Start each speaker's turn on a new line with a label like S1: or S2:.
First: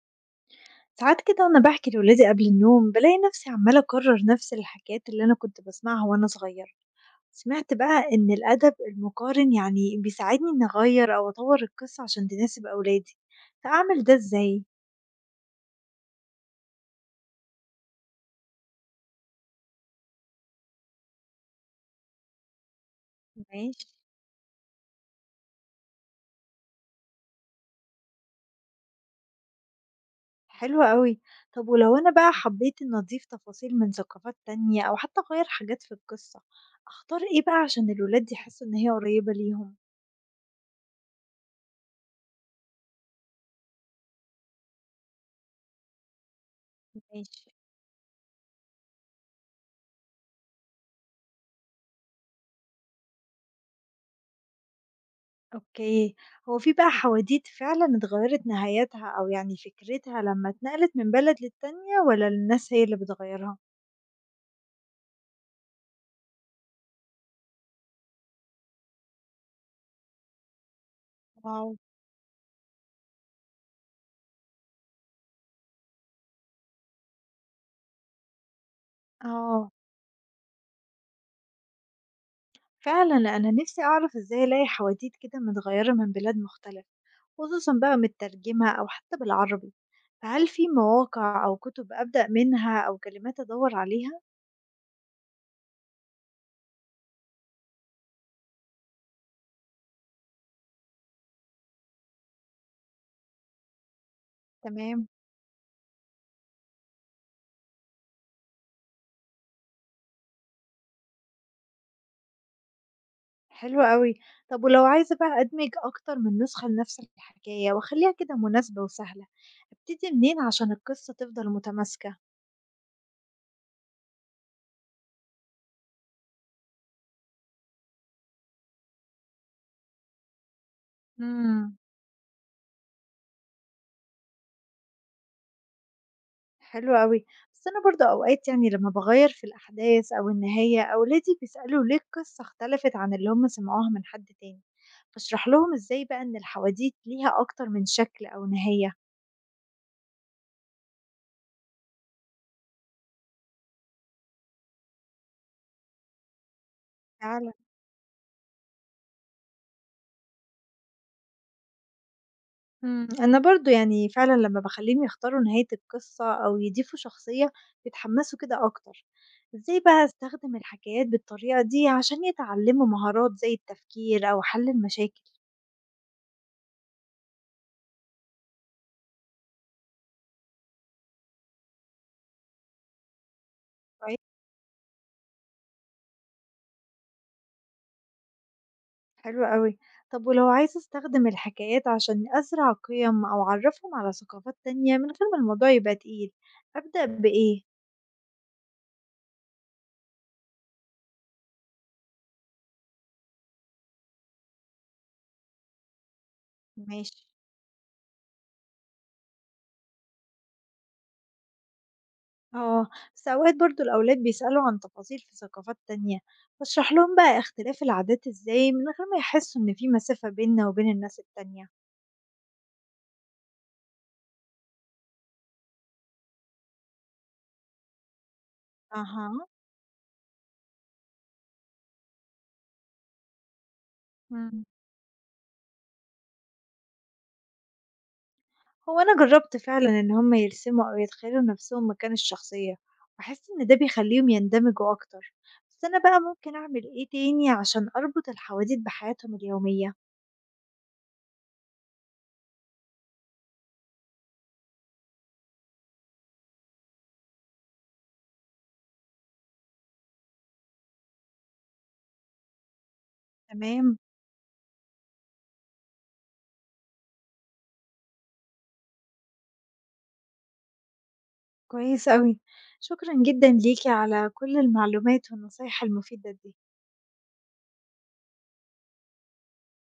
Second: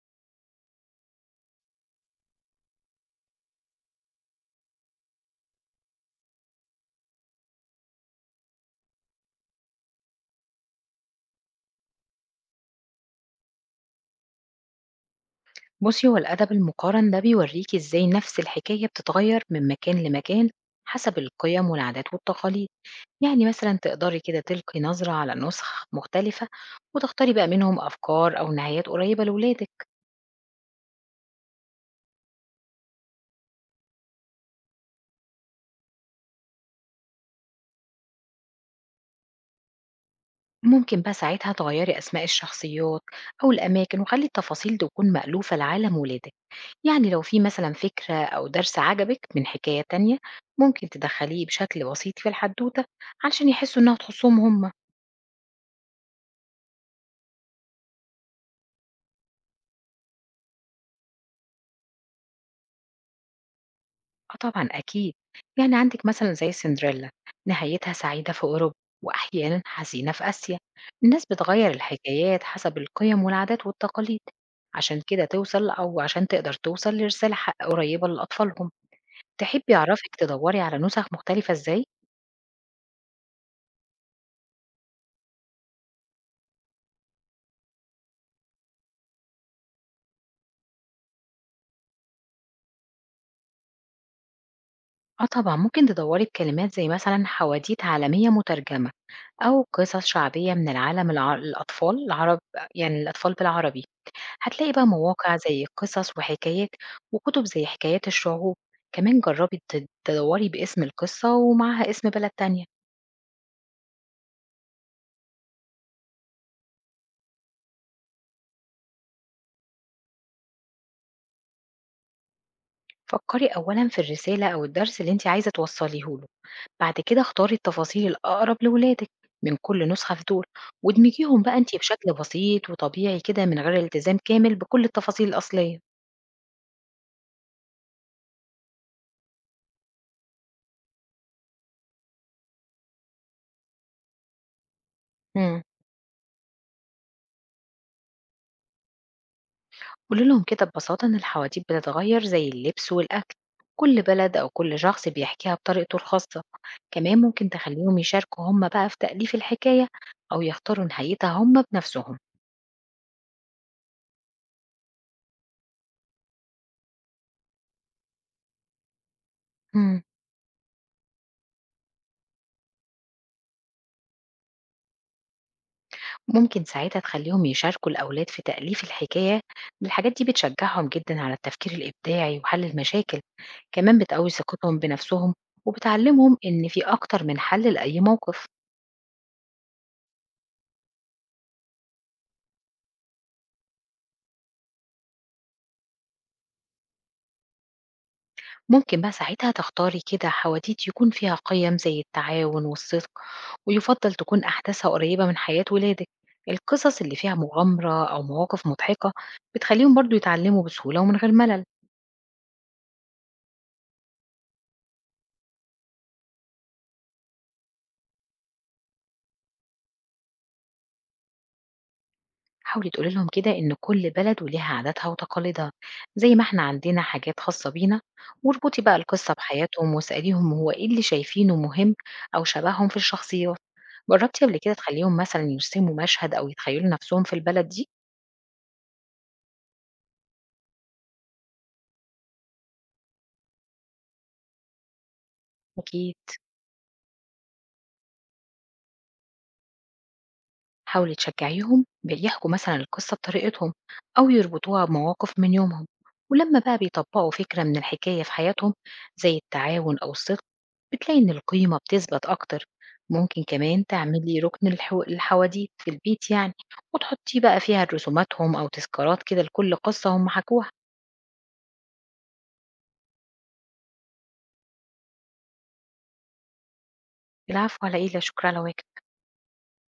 S1: ساعات كده وأنا باحكي لولادي قبل النوم بالاقي نفسي عمّالة أكرر نفس الحكايات اللي أنا كنت باسمعها وأنا صغيرة، سمعت بقى إن الأدب المقارن بيساعدني إني أغيّر أو أطوّر القصة عشان تناسب أولادي، فأعمل ده إزاي؟
S2: بُصّي، هو الأدب المقارن ده بيورّيكِ إزاي نفس الحكاية بتتغيّر من مكان لمكان حسب القيم والعادات والتقاليد، يعني مثلًا
S1: ماشي.
S2: تقدري كده تلقي نظرة على نُسخ مختلفة وتختاري بقى منهم أفكار أو نهايات قريّبة لولادِك،
S1: حلو أوي، طب ولو أنا بقى حبيت إني أضيف تفاصيل من ثقافات تانية أو حتى أغيّر حاجات في القصة، أختار إيه بقى عشان الولاد يحسوا إن هي قريبة ليهم؟
S2: ممكن بقى ساعتها تغيّري أسماء الشخصيات أو الأماكن وخلّي التفاصيل تكون مألوفة لعالم ولادِك، يعني لو في
S1: ماشي.
S2: مثلًا فكرة أو درس عجبِك من حكاية تانية ممكن تدخّليه بشكل بسيط في الحدوتة علشان يحسّوا إنها تخصّهم هم.
S1: أوكي، هو في بقى حواديت فعلًا اتغيّرت نهايتها أو فكرتها لمّا اتنقلت من بلد للتانية والّا الناس هي اللي بتغيّرها؟
S2: آه طبعًا أكيد، يعني عندِك مثلًا زي سندريلا نهايتها سعيدة في أوروبا وأحيانًا حزينة في آسيا، الناس
S1: واو!
S2: بتغيّر الحكايات حسب القيم والعادات والتقاليد، عشان كده توصل أو عشان تقدر توصل لرسالة قريبة لأطفالهم،
S1: آه،
S2: تحبي أعرفِك تدوّري على نسخ مختلفة إزاي؟
S1: فعلًا لأ، أنا نفسي أعرف إزاي ألاقي حواديت كده متغيّرة من بلاد مختلفة، خصوصًا بقى مترجمة أو حتى بالعربي، فهل في مواقع أو كتب أبدأ منها أو كلمات أدوّر عليها؟
S2: آه طبعًا، ممكن تدوّري بكلمات زي مثلًا حواديت عالمية مترجمة أو قصص شعبية من العالم الأطفال العرب، يعني الأطفال بالعربي. هتلاقي بقى
S1: تمام.
S2: مواقع زي قصص وحكايات، وكتب زي حكايات الشعوب. كمان جربي تدوري باسم القصة ومعها اسم بلد تانية.
S1: حلو أوي. طب ولو عايزة بقى أدمج أكتر من نسخة لنفس الحكاية وأخليها كده مناسبة وسهلة، أبتدي منين عشان القصة تفضل متماسكة؟
S2: فكري أولا في الرسالة أو الدرس اللي انت عايزة توصليه له، بعد كده اختاري التفاصيل الأقرب لولادك من كل نسخة في دول، وادمجيهم بقى
S1: مم.
S2: انت بشكل بسيط وطبيعي كده من غير التزام كامل بكل التفاصيل الأصلية.
S1: حلو أوي. بس أنا برضه أوقات لما بغير في الأحداث أو النهاية أولادي بيسألوا ليه القصة اختلفت عن اللي هم سمعوها من حد تاني، بشرح
S2: مم.
S1: لهم إزاي بقى إن الحواديت ليها أكتر من شكل أو نهاية.
S2: قولي لهم كده ببساطة إن الحواديت بتتغير زي اللبس والأكل، كل بلد أو كل شخص بيحكيها بطريقته الخاصة. كمان ممكن
S1: فعلا.
S2: تخليهم يشاركوا هم بقى في تأليف الحكاية أو يختاروا نهايتها هم بنفسهم.
S1: إمم، أنا برضه فعلًا لمّا باخلّيهم يختاروا نهاية القصة أو يضيفوا شخصية بيتحمّسوا كده أكتر، إزاي
S2: مم.
S1: بقى أستخدم الحكايات بالطريقة دي عشان يتعلموا مهارات زي التفكير أو حل المشاكل؟
S2: ممكن ساعتها تخليهم يشاركوا الأولاد في تأليف الحكاية، الحاجات دي بتشجعهم جدا على التفكير الإبداعي وحل المشاكل، كمان بتقوي
S1: كويس.
S2: ثقتهم بنفسهم وبتعلمهم إن في أكتر من حل لأي موقف.
S1: حلو أوي، طب ولو عايزة أستخدم الحكايات عشان أزرع قِيَم أو أعرّفهم على ثقافات تانية من غير ما الموضوع يبقى تقيل، أبدأ بإيه؟
S2: ممكن بقى ساعتها تختاري كده حواديت يكون فيها قيم زي التعاون والصدق، ويفضل تكون أحداثها قريبة من حياة ولادك. القصص اللي
S1: ماشي.
S2: فيها مغامرة أو مواقف مضحكة بتخليهم برضو يتعلموا بسهولة ومن غير ملل.
S1: اه، بس اوقات برضو الاولاد بيسألوا عن تفاصيل في ثقافات تانية، بشرح لهم بقى اختلاف العادات ازاي من غير ما يحسوا ان في مسافة بيننا وبين الناس التانية.
S2: حاولي تقولي لهم كده إن كل بلد وليها عاداتها وتقاليدها، زي ما احنا عندنا حاجات خاصة بينا، واربطي بقى القصة
S1: أها.
S2: بحياتهم واسأليهم هو ايه اللي شايفينه مهم أو شبههم في الشخصيات. جربتي قبل
S1: مم.
S2: كده تخليهم مثلا يرسموا مشهد أو يتخيلوا نفسهم في البلد دي؟
S1: هو انا جربت فعلا ان هم يرسموا او يتخيلوا نفسهم مكان الشخصية، بحس ان ده بيخليهم يندمجوا اكتر، بس انا
S2: أكيد
S1: بقى ممكن اعمل ايه تاني عشان اربط الحواديت بحياتهم اليومية.
S2: حاولي تشجعيهم بيحكوا مثلا القصة بطريقتهم أو يربطوها بمواقف من يومهم، ولما بقى بيطبقوا فكرة من الحكاية في حياتهم زي التعاون أو الصدق بتلاقي إن القيمة بتثبت أكتر. ممكن كمان
S1: تمام.
S2: تعملي ركن الحواديت في البيت يعني، وتحطيه بقى فيها رسوماتهم أو تذكارات كده لكل قصة هم حكوها.
S1: كويس قوي، شكرا جدا ليكي على كل المعلومات والنصايح المفيدة دي.
S2: العفو على إيه، لا شكر على واجب.